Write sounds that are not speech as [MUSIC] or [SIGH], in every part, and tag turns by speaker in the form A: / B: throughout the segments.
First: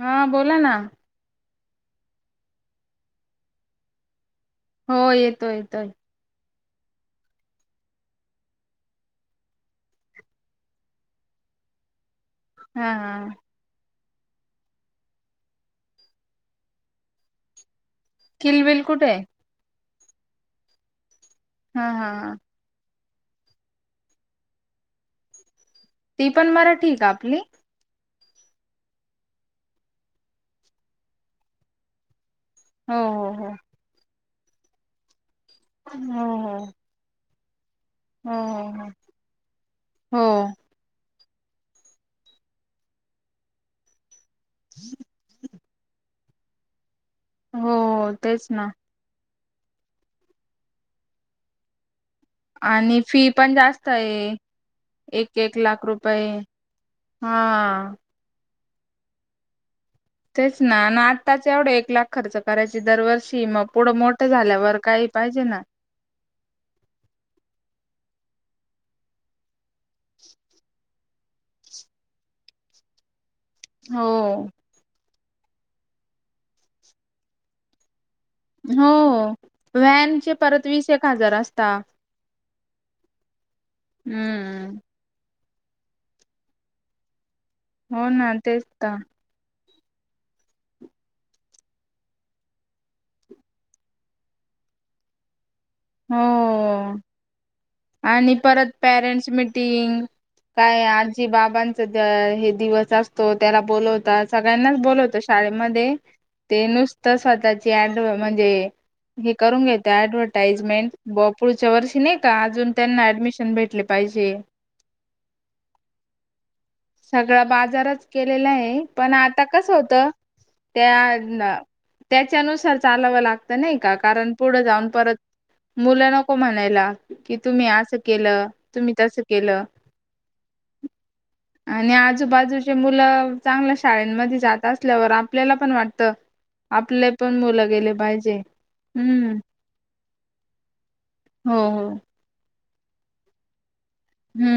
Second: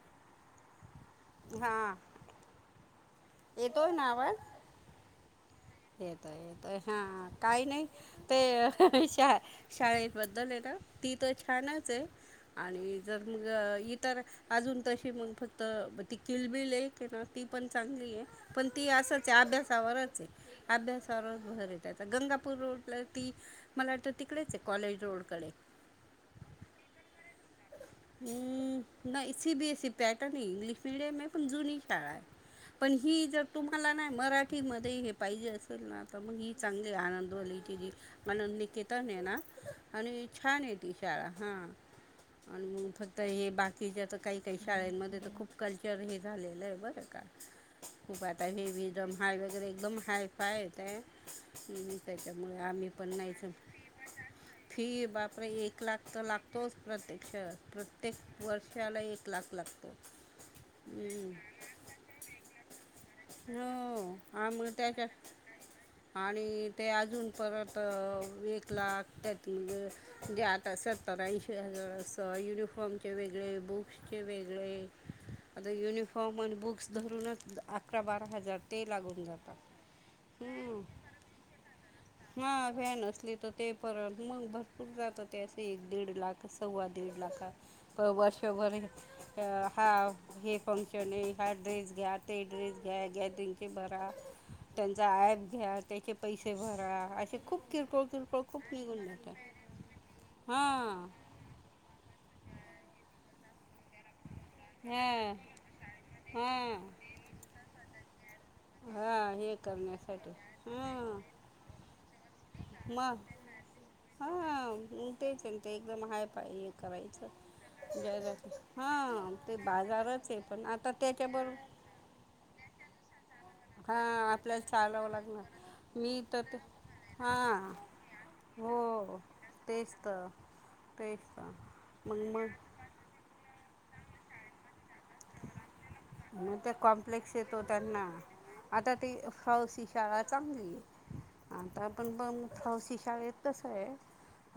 A: हा बोला ना.
B: हा येतोय ना आवाज
A: हो येतोय. येतोय
B: येतोय ये हा काही नाही ते शाळे बद्दल हाय ना ती त छान -
A: हा
B: आणि जर
A: हा
B: म तर अजून तशी मग फक्त ती किलबिल आहे की ना ती पण चांगली आहे पण
A: किलबिल
B: ती
A: कुठे आहे
B: असच अभ्यासावर आहे. अभ्यास. स भर
A: हा
B: त्याचा
A: हा हा
B: गंगापूर रोड ला ती मला वाटत तिकडेच आहे कॉलेज रोड कडे
A: ती पण मला ठीक आहे आपली
B: हम् ना इी भी ती पण सीबीएससी पॅटर्न ह इंग्लिश मीडिम ह पण जुनी आहे. पण
A: हो
B: ही जर
A: हो
B: तुम्हाला नाही मराठीमध्ये हे पाहिजे असेल ना तर
A: हो
B: मग ही
A: हो
B: चांगली आनंद. कॉलिटीजी
A: हो
B: मण
A: हो हो
B: निकेतन आहे ना आणि
A: हो हो
B: छान आहे ती शाळा. हा आणि मग फक्त हे बाकीच्या तर काही काही शाळांमध्ये तर खूप कल्चर हे. झालेलं आहे बरं का
A: हो
B: खूप आता
A: तेच ना
B: हेवी रम हाय व वगैरे एकदम हाय फाय येत आहे. त्याच्यामुळे आम्ही
A: आणि फी
B: नाही
A: पण जास्त आह.
B: फी बापर एक लाख तर लागतोच प्रत्येक अच्छा
A: हा
B: प्रत्येक वर्षाला एक लाख लागतो.
A: तेच ना आणि
B: हम्म.
A: आत्ताच एवढं एक लाख खर्च करायची दरवर्ष
B: हो आ त्याच्या
A: ना
B: आणि ते अजून परत हह. एक लाख त्या जे आता सत्तरऐशी हजार युनिफॉर्मचे व
A: हो
B: बुक्स चे वेगळे आता युनिफॉर्म आणि बुक्स धरूनच अकरा बारा. हजार ते
A: हो
B: लागून जातात
A: व्हॅनचे परत
B: हम्म.
A: वीस एक हजार असता.
B: हा व्हॅन असली तर ते परल मग
A: हम्म
B: भरपूर जातात. त्याच एक दीड लाख सव्वा दीड लाख
A: हो ना तेच
B: वर्षभर
A: तर
B: हा हे फंक्शन आहे हा ड्रेस घ्या ते ड्रेस. या गॅदिंचे बरा त्यांचा घ्या त्याचे पैसे
A: हो
B: भरा असे खूप किरकोळ
A: आणि
B: किरकोळ खूप
A: परत
B: निघून
A: पॅरेंट्स
B: जात.
A: मिटिंग काय आजी बाबांच हे दिवस असतो त्याला बोलवतात. सगळ्यांनाच बोलवतो
B: हां
A: शाळेमध्ये ते
B: हां
A: नुसतं स्वतःची ऍड म्हणजे हे
B: हां
A: करून घे
B: करण्यासाठी
A: ऍडव्हटाईज
B: हां
A: ेपुरच्या वर्षी नाही का अजून त्यांना
B: मग
A: ऍडमिशन भेटले पाहिजे.
B: हां मग तेच आहे ना, ते एकदम हाय पाई.
A: सगळा
B: करायचं
A: बाजारच केलेला आहे पण
B: हा
A: आता
B: ते
A: कसं होतं
B: बाजारच आहे पण आता त्याच्याबरोबर
A: त्या त्याच्यानुसार चालावं लागत नाही का
B: हां
A: कारण पुढं
B: आपल्याला
A: जाऊन
B: चालावं
A: परत.
B: लागणार
A: मुलं
B: मी
A: नको
B: तर ते
A: म्हणायला कि तुम्ही
B: हां
A: असं केलं तुम्ही
B: हो
A: तस केलं.
B: तेच तर तेच तर
A: आणि
B: मग मग
A: आजूबाजूचे मुलं चांगल्या शाळेमध्ये जात असतात. त्या पणवर आपल्याला पण वाटत
B: मग ते
A: आपले
B: कॉम्प्लेक्स
A: पण
B: येतो
A: मुलं गेले
B: त्यांना
A: पाहिजे.
B: आता ती
A: हम्म
B: फावसी शाळा चांगलीये
A: हो हो
B: आता पण ब फावसी शाळेतसय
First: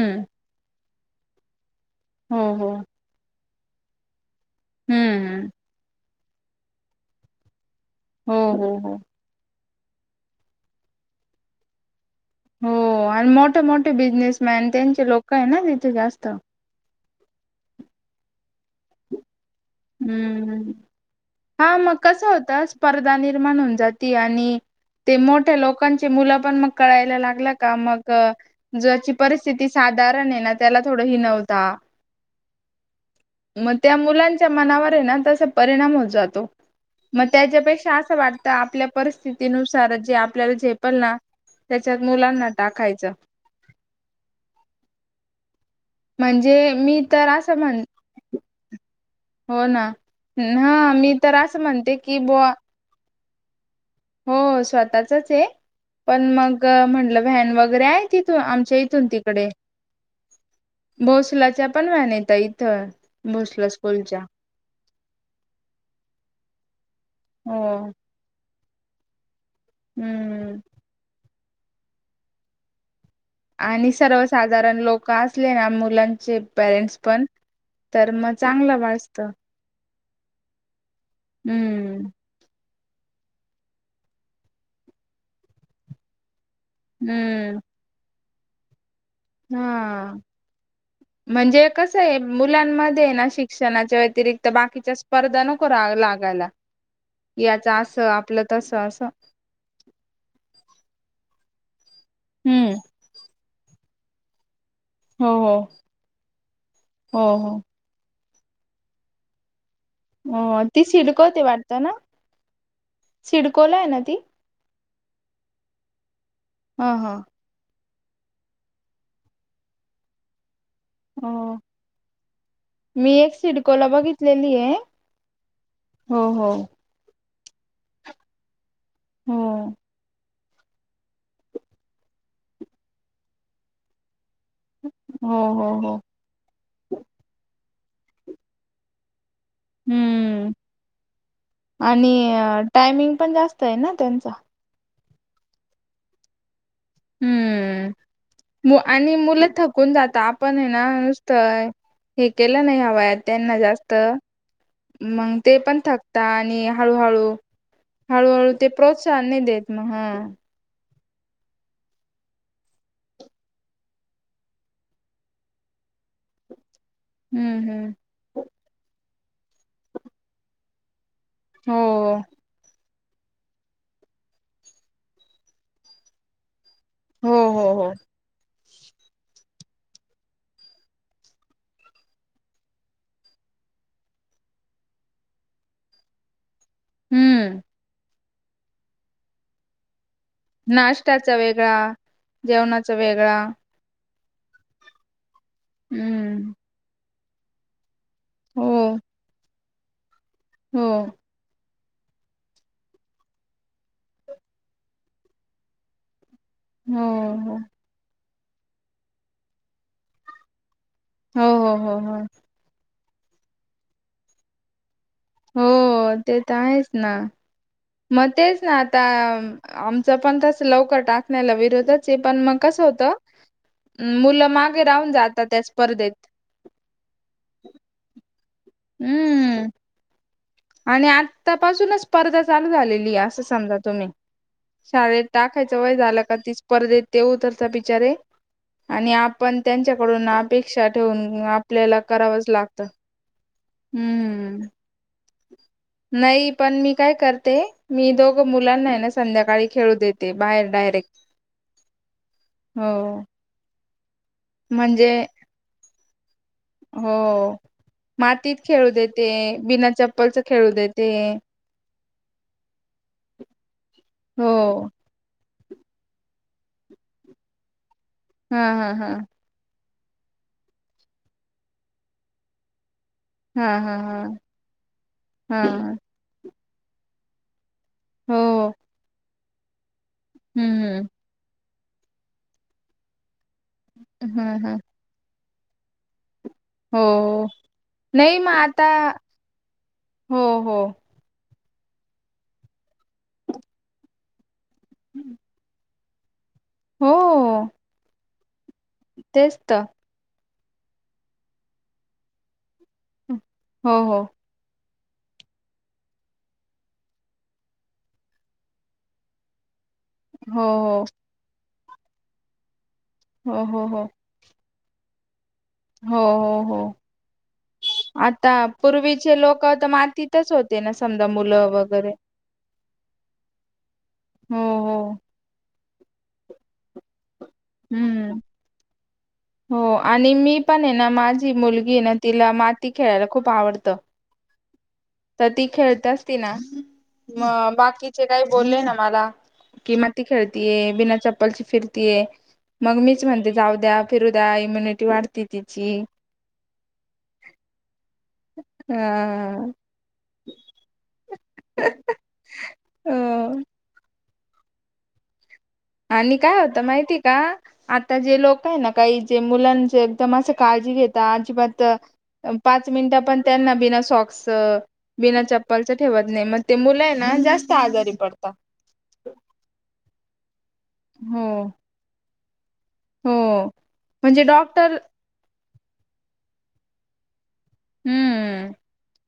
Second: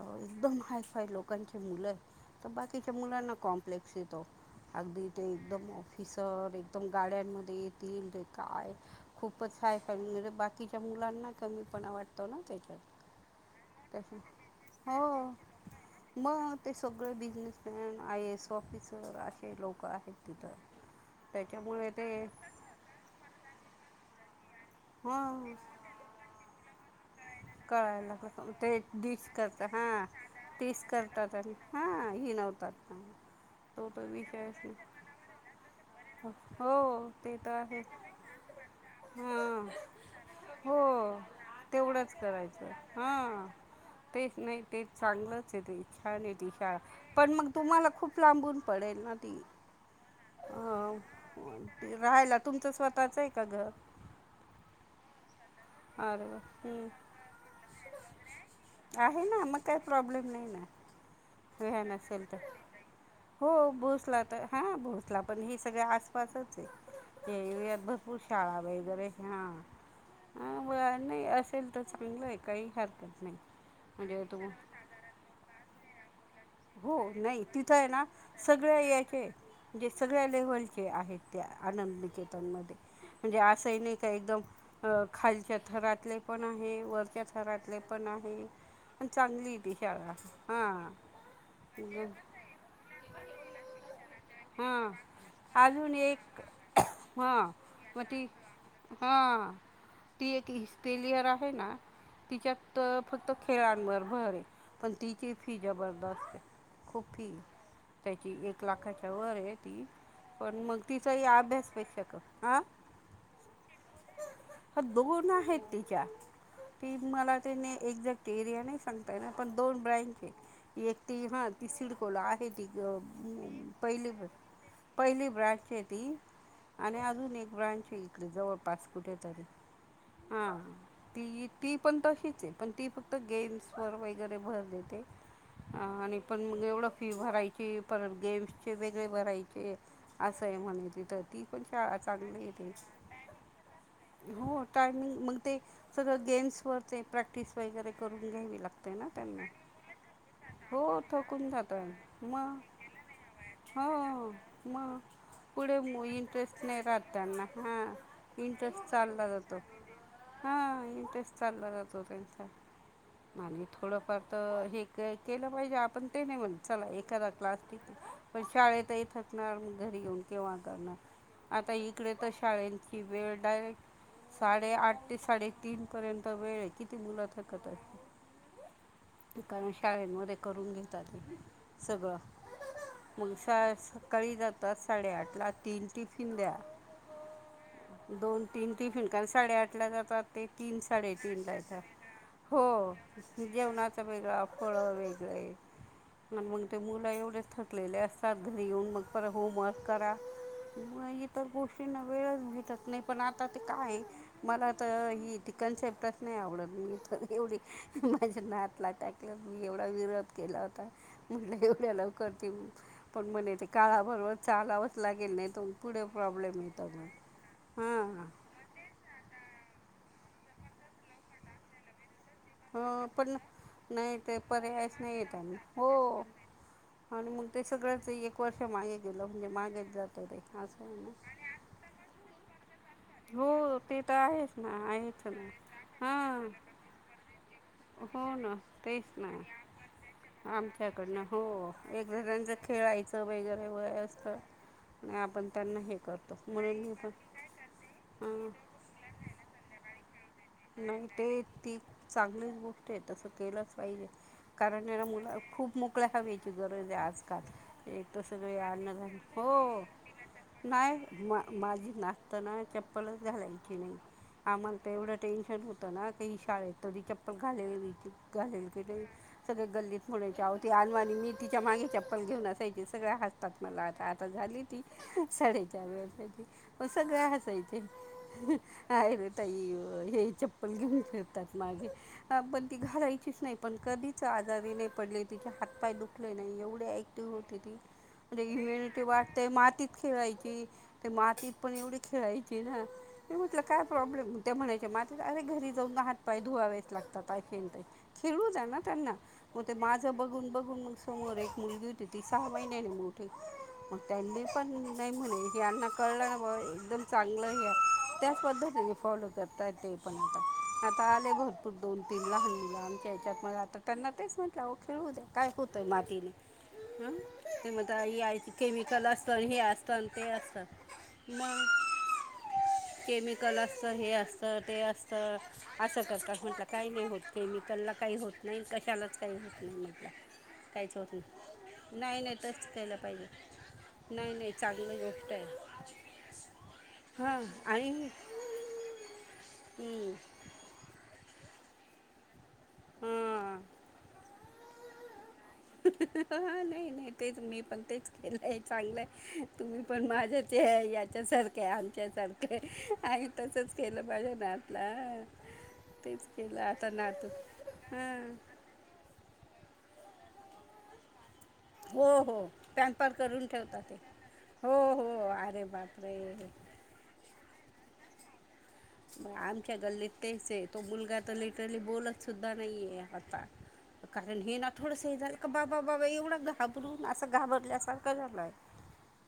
B: अ एकदम हायफाय लोकांची मुले
A: हो
B: त
A: हो
B: बाकीच्या मुलांना कॉम्प्लेक्स येतो अगदी
A: हम्म
B: तेे
A: हम्म
B: एकदम तिसर एकदम गाड्यांमध्ये येतील
A: हो हो
B: तेकाय
A: हो
B: खूपच काय कर्णर बाकीच्या मुलांना कमीपणा वाट
A: हो आण् मोठे मोठे बिझनेसमॅन
B: त्याच्या
A: त्यांची
B: हो
A: लोक आयना तिथे जास्त.
B: मग ते सगळे बिजनेसमॅन आयएएस ऑफिसर अशे लोक आहेत तिथं
A: हम्म हां
B: त्याच्यामुळे
A: मग
B: ते
A: कसं होतं स्पर्धा निर्माण हून जाती आणि ते
B: हां
A: मोठ्या लोकांचे मुलंपण मग कळायला लाग ल का
B: कळायला
A: मग
B: लागलं ते
A: ज्याची
B: डिश करता
A: परिस्थिती
B: हां
A: साधारणेना त्याला थोड हिणवता.
B: णवतात.
A: म त्या मुलांच्या मनावरेना तसं परिणाम होत जातो
B: हो
A: म
B: ते तर आहे
A: त्याच्यापेक्षा असं वाटत आपल्या
B: हां
A: परिस्थितीनुसार जे आपल्याला
B: हो
A: झेपत ना. त्याच्यात
B: तेवढंच
A: मुलांना
B: करायचंय,
A: टाकायचं
B: हां तेच नाही तेच चांगलंचेय ते. छान ती
A: म्हणजे
B: शाळा
A: मी तर
B: पण मग तुम्हाला खूप लांबून पडेल ना, ती
A: होना अं हां, मी तर असं
B: ते
A: म्हणते की
B: राहायला
A: बुवा,
B: तुमचं [UNINTELLIGIBLE]
A: हो स्वतःचचे. पण
B: अरे वा
A: मंग
B: हं.
A: म्हंटल व्हॅन वगैरे आहे. तिथून आमच्या इथून
B: आहे ना
A: तिकडे,
B: मग काही प्रॉब्लेम नाही ना
A: भोसलाच्या
B: वेळ
A: पण व्हॅन हायत
B: नसेल तर
A: ताई इथं,
B: हो
A: भोसले स्कूलच्या.
B: आसपासचे या
A: हो
B: एरीयात भरपूर शाळा वेगैरे हां. [UNINTELLIGIBLE]
A: हम्म
B: असेल तर चांगलंय काई हरकत नाही
A: आणि
B: म्हणजे तुम
A: सर्वसाधारण लोक असलेना मुलां चे
B: हो
A: पॅरेंट्स पण,
B: नाही तिथं आहे ना
A: तर म‌ चांगलं
B: सगळ्या
A: वाजत.
B: याचे म्हणजे सगळ्या लेव्हलचे, आहेत त्या आनंद
A: हम्म
B: निकेतनमध्ये. म्हंजे असही नइका एकदम अ, खालच्या थरातले, पण आहे वरच्या
A: हम्म
B: थरातले पण आहे. पण चांगली ती शाळा. हां,
A: म्हंजे कसंय मुलांमध्येय ना, शिक्षणाच्या व्यतिरिक् क्त
B: हां
A: बाकीच्या स्पर्धा नको रा
B: अजून एक
A: लागायला,
B: हां
A: याच
B: मग
A: असं
B: ती
A: आपलं तसं असं.
B: हां, ती एक हिस्टेलियर आ हेना
A: हम्म
B: तिच्यात फक्त खेळांवर भरये. पन
A: हो
B: तिची
A: हो
B: फी जबरदस्तए, खूप
A: हो
B: फी
A: हो
B: त्याची एक लाखाच्या वरये.
A: अ.. ती सिडकोत ते वाटत ना,
B: अभ्यासपेक्षा क हां
A: सिडकोलाय आहे ना ती.
B: दोन आहेत तिच्या,
A: ह
B: ती
A: ह
B: मला तीने एक्झॅक्ट एरिया नई सांगता येणार, पण दोन ब्रँचेत एक ती
A: हो
B: हां ती सिडकोला आहे ती ग
A: मी एक सिडकोला
B: पहिली बे
A: बघितलेली आहे
B: पहिली ब्रॅंचेती
A: हो हो
B: आणि अजून एक, ब्रँच ये इकडे जवळपास
A: हो
B: कुठेेतरी, आं ती, ती पन तशीचे पन ती फक्त गेम्स वर गैर भर देते
A: हो हो हो
B: आणि पण मग एवढं फी भरायची परत गेम्सच, चे वेगळे भराय चे
A: हम्म
B: असेय म्हणे तिथं ती पण शाळा
A: आणि
B: चांगलीये तेच,
A: टायमिंग पण जास्त आहे ना त्यांचा
B: हो हो टाइमिंग मग ते सगळ गेम्सवर, चे प्रॅक्टिस वैगेरे
A: हम्म
B: करून घ्यावी
A: मु-
B: लागते ना,
A: आणि
B: त्यांना
A: मुलं थकून जात आपण आहे ना
B: हो थकून
A: नुसतं
B: जातात.
A: हे केलंना ह्या वयात त्यांना जास्त,
B: हो मग
A: मंग ते
B: पुढे
A: पण थकता
B: इंटरेस्ट
A: आणि
B: नाही राहत
A: हळूहळू,
B: त्यांना हां
A: हळूहळू ते
B: इंटरेस्ट
A: प्रोत्साहन नाही देत. म हां,
B: नाही तेच चालला जात होत त्यांच, आणि थोडंफार तर हे केलं पाहिजे. आपण ते नाही म्हणत, चला एखादा क्लास
A: हम्म हम्म
B: तींत पण, शाळेत ही थकणार मग घरी येऊन केव्हा करणार. आता इकडे
A: हो
B: तर शाळेेत, हि वेळ डायरेक्ट साडेआठ ते साडेतीन पर्यंत वेळ ये, किती मुलं
A: हो हो
B: थकत
A: हो
B: येत. कारण शाळेमध्ये करून घेतात ये सगळं, मग शाळा सकाळी जातात, साडेआठ ला तीन टिफिन द्या.
A: हम्म,
B: दोन तीन टिफीन कारण साडेआठ ला जातात. ते तीन
A: नाश्त्याचा
B: साडेतीन ला
A: वेगळा
B: येतात, हो
A: जेवणाचा वेगळा
B: जेवणाच वेगळा फळ वेगळेत, आणि
A: हम्म
B: मग ते मुलं एवढे थकलेले अस तात घरी
A: हो
B: येऊन मग पर होमवर्क करा,
A: हो
B: मग इतर गोष्ट, वेळच भेटत नाही. पण आता ते काय मला तर हे तर कन्सेप्ट. नाही आवडत. मी
A: हो
B: तर एवढी
A: हो
B: माझ्या नातला टाकलं मी एवढा विरोध केला होता.
A: हो हो हो
B: [UNINTELLIGIBLE]
A: हो
B: करतील पण म्हणे य ते काळाबरोबर चालाव.
A: हो ते तर आहेच ना
B: मग हां
A: मग तेच ना आता आ ज पण तस लवकर टाकण्याला विरोधत पण मग कस
B: हो
A: होत
B: पण नाही ते
A: मुलं मागे
B: पर्यायच
A: राहून
B: नाही येत
A: जातात
B: आणि
A: त्या
B: हो
A: स्पर्धेत.
B: आणि मग ते सगळंच एक वर्ष मागे गेलं म्हणजे,
A: हम्म
B: मागेच जात ते असं आहे
A: आणि
B: ना
A: आतापासूनच स्पर्धा चालू झाली. अस समजा
B: हो ते
A: तुम्ही
B: तर आहेच ना
A: शाळेत
B: आहेच ना
A: टाकायचं वय झालं का
B: हां
A: ती स्पर्धेत तेऊ तरचा बिचार
B: हो ना
A: आणि
B: तेच ना
A: आपण त्यांच्याकडून अपेक्षा
B: आमच्याकडनं
A: ठेवून
B: हो
A: आपल्याला करावंच
B: एकजणांचं
A: लागत.
B: [UNINTELLIGIBLE] वगैरे वय असत आपण त्यांना हे करतो
A: नाही
B: म्हणून
A: मी
B: पण
A: काय करते मी दोघ
B: हां
A: मुलांना ना संध्याकाळी खेळू देत
B: नाही ते ती चांगलीच गोष्ट आहे,
A: हो.
B: तस केलंच पाहिजे. कारण या
A: म्हणजे
B: मुला खूप मोकळ्या हवेची गरज आहे, आजकाल
A: हो
B: एक त स
A: मातीत
B: [UNINTELLIGIBLE] आण
A: खेळू देते
B: हो
A: बिना चप्पलच खेळू देते.
B: नाही माझी नाशतना चप्पलच घालायची नाही. आमला
A: हो
B: तर एवढा ते, हो ना काही शाळेत कधी चप्पल घालेल
A: हा हा
B: घालेल
A: हा
B: सगळे गल्लीत म्हणायच्यावती आणनवानी मी तिच्या मागे चप्पल घेऊन असायचे. सगळं हसतात
A: हा
B: मला
A: हा हा
B: आता झाली ती साडेचार
A: हा
B: वर्षाची पण सगळे हसायचे.
A: हो
B: आहे रे तई हे चप्पल घेऊन
A: हम्म
B: फिरतात. माझे पण ती घालायचीच नाही पण कधीच
A: हम्म हा
B: आजारी
A: हा
B: नाही पडले, तिचे हात पाय दुख नाही एवढे. ऍक्टिव्ह
A: हो
B: होते ती
A: नाही मग आता
B: इम्युनिटी वाढते मातीत
A: हो
B: खेळायची
A: हो
B: ते मातीत पण एवढी खेळायची ना! ते म्हटलं काय प्रॉब्लेम त्या म्हणायचे मझ अरे घरी जाऊनात धुवावे लागतात
A: हो.
B: खेळू द्या ना त्यांना
A: तेच
B: मग ते
A: तर
B: माझं बघून - बघून ून स रे एक मली घडं ते सहा बहि नाही मठं
A: हो
B: मग त
A: हो
B: प [INAUDIBLE] नाही म्हणे यांना कळलं ना बा एकदम चांगलं या त्याच पद्धतीने फॉलो तेता ते, पण आता
A: हो, हो.
B: आता आले भरपूर दोन तीन लहान मु आणि त्या्च्यात म आता
A: हो हो हो
B: त्यांना तेच म्हटलं अव खेळू द्या. काय होतंय
A: हो
B: मातीने
A: हो हो
B: ते म याय केमिकल असतं हे असतं ते
A: तस
B: असतं
A: होते ना समजा
B: मग
A: मुलं वगैरे,
B: केमिकल असत, हे असत,
A: हो
B: ते
A: हो
B: असत, असं करतात, म्हटलं काही नाही होत. त्यांना काही
A: हम्म
B: होत नाही, कशालाच काही होत नाही,
A: हो
B: मधलं
A: आणि मी पण आहे
B: काहीच
A: ना
B: होत नाही.
A: माझी मुलगी आहे ना तिला
B: तसंच
A: माती
B: केलं
A: खेळायला
B: पाहिजे
A: खूप आवडतं.
B: नाही नाही चांगली गोष्ट
A: तर ती
B: आहे
A: खेळत असती ना
B: हां
A: मग
B: आणि
A: बाकीचे काही बोलले ना मला की
B: हम्म,
A: माती खेळतीये बिना चप लची फिरतीये मग मीच म्हणते
B: हां
A: जाऊ द्या फिरू द्या इम्युनिटी वाढते.
B: अं
A: तिची
B: अहहह हा नाही नाही ते च मी पण तेच केलंय चांगलंय तुम्ही... पण माझ्या ते याच्यासारखे आमच्यासारखे आणिही
A: अ
B: तसंच केलं माझ्या त्यातला.
A: आणि काय होतं माहिती का, आता
B: हां
A: जे लोक आहे ना काही जे मुलां एकदम अस काळजी घेतात. पत
B: हो हो
A: पाच
B: पॅम्पर
A: मिनट पण
B: करून
A: त्यांना
B: ठेवतात ते
A: बिना
B: हो
A: सॉक्सच
B: हो
A: बिना
B: अरे
A: चप्पलचं ठेवत
B: बापरे
A: नाही. मग ते मुलं हे ना जास्त आजारी पडतात.
B: आमच्या गल्लीत तेच हे तो मुलगा तर
A: हो
B: लिटरली बोलत सुद्धा नाहीये.
A: हो
B: आता कारण
A: म्हणजे
B: हे ना
A: डॉक्टर
B: थोडस हे झालं का बाबा बाबा एवढा घाबरून असं घाबर.
A: हम्म,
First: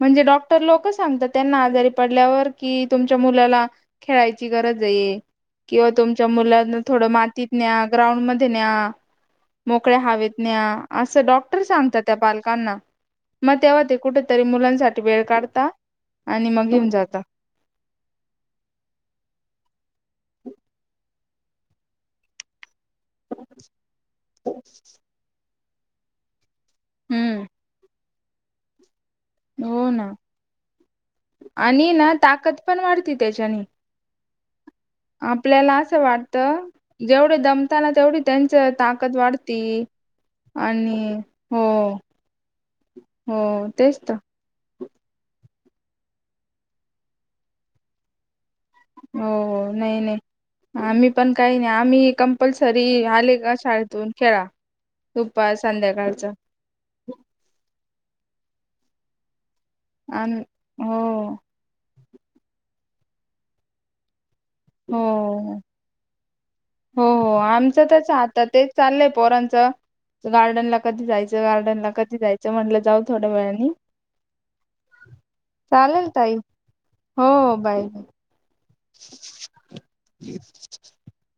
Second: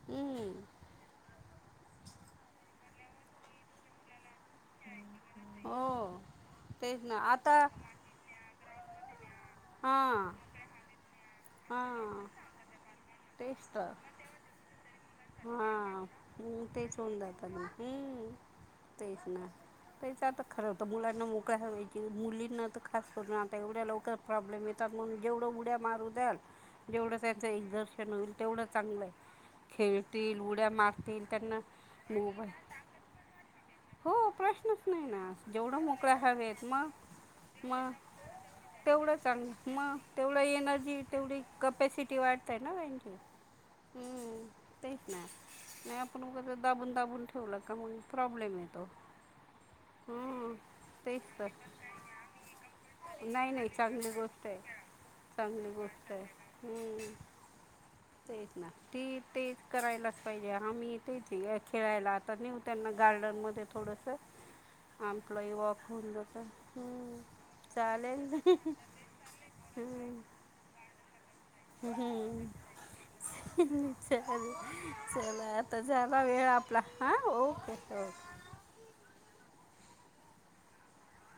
A: म्हणजे डॉक्टर
B: हम्म
A: लोक सांगतात त्यांना आजारी पडल्यावर कि, तुमच्या मुलाला खेळाय गरज हे किंवा
B: हो
A: तुमच्या मुलांना
B: तेच
A: थोड
B: ना
A: मातीत
B: आता
A: न्या ग्राउंड मध्ये न्या. मोकळ्या
B: हां
A: हवेत न्या असं डॉक्टर सांगतात त्या
B: हां
A: पालकांना. मग
B: तेच
A: तेव्हा
B: तर.
A: ते कुठेतरी मुलांसाठी वेळ
B: हा,
A: काढता आणि
B: हम्म
A: मग घेऊन
B: तेच होऊन
A: जाता.
B: जातं मग, हम्म तेच ना. तेच आता खरं होतं मुलांना मोकळ्या हवेची मुलींना तर ख खास करून आता एवढ्या लवकर प्रॉब्लेम येतात, म्हणून जेवढं उड्या मारू द्याल जेवढं त्यांचं एक्झर्शन होईल तेवढं चांगलंय.
A: हो ना,
B: त्यांना
A: आणि ना
B: मोबाईल
A: ताकद पण वाढती त्याच्यानी.
B: हो प्रश्नच नाही ना
A: आपल्याला
B: जेवढं
A: असं
B: मोकळ्या हवेत
A: वाटतं
B: मग
A: जेवढे दमता
B: मग
A: ना तेवढी त्यांच्या ताकद वाढती.
B: तेवढ एनर्जी
A: आणि
B: तेवढी
A: हो
B: कपॅसिटी वाढतंय ना त्यांची,
A: हो तेच तर
B: हम्म. तेच ना, नाही आपण उगच दाबून दाबून ठेवलं का मग प्रॉब्लेम ये
A: हो हो, नाही नाही आम्ही
B: तेच
A: पण
B: तर
A: काही नाही आम्ही कंपल्सरी आले
B: नाही
A: का
B: नाही
A: शाळेतून
B: चांगली
A: खेळा.
B: गोष्ट आहे
A: दुपार
B: चांगली गोष्ट हाय,
A: संध्याकाळच
B: हम्म. तेच ना ते तेच करायलाच
A: आम
B: पाहिजे. आम्ही
A: हो
B: तेच खेळायला- - आता नेऊ त्यांना गार्डनमध्ये थोडंसं.
A: हो
B: आमपलाही वॉक होऊन जातो.
A: हो
B: हम्
A: हो आमचं
B: चालेल. हम्म,
A: गार्डन ला कधी जायचं? गार्डनला कधी
B: हम्म.
A: जायचं म्हटलं जाऊ थोड्या वेळानी
B: चल चल आता
A: चालेल
B: जाला वे -
A: ताई
B: - वेळ आपला हा
A: हो
B: ओके
A: बाय बाय
B: ओ
A: [INAUDIBLE]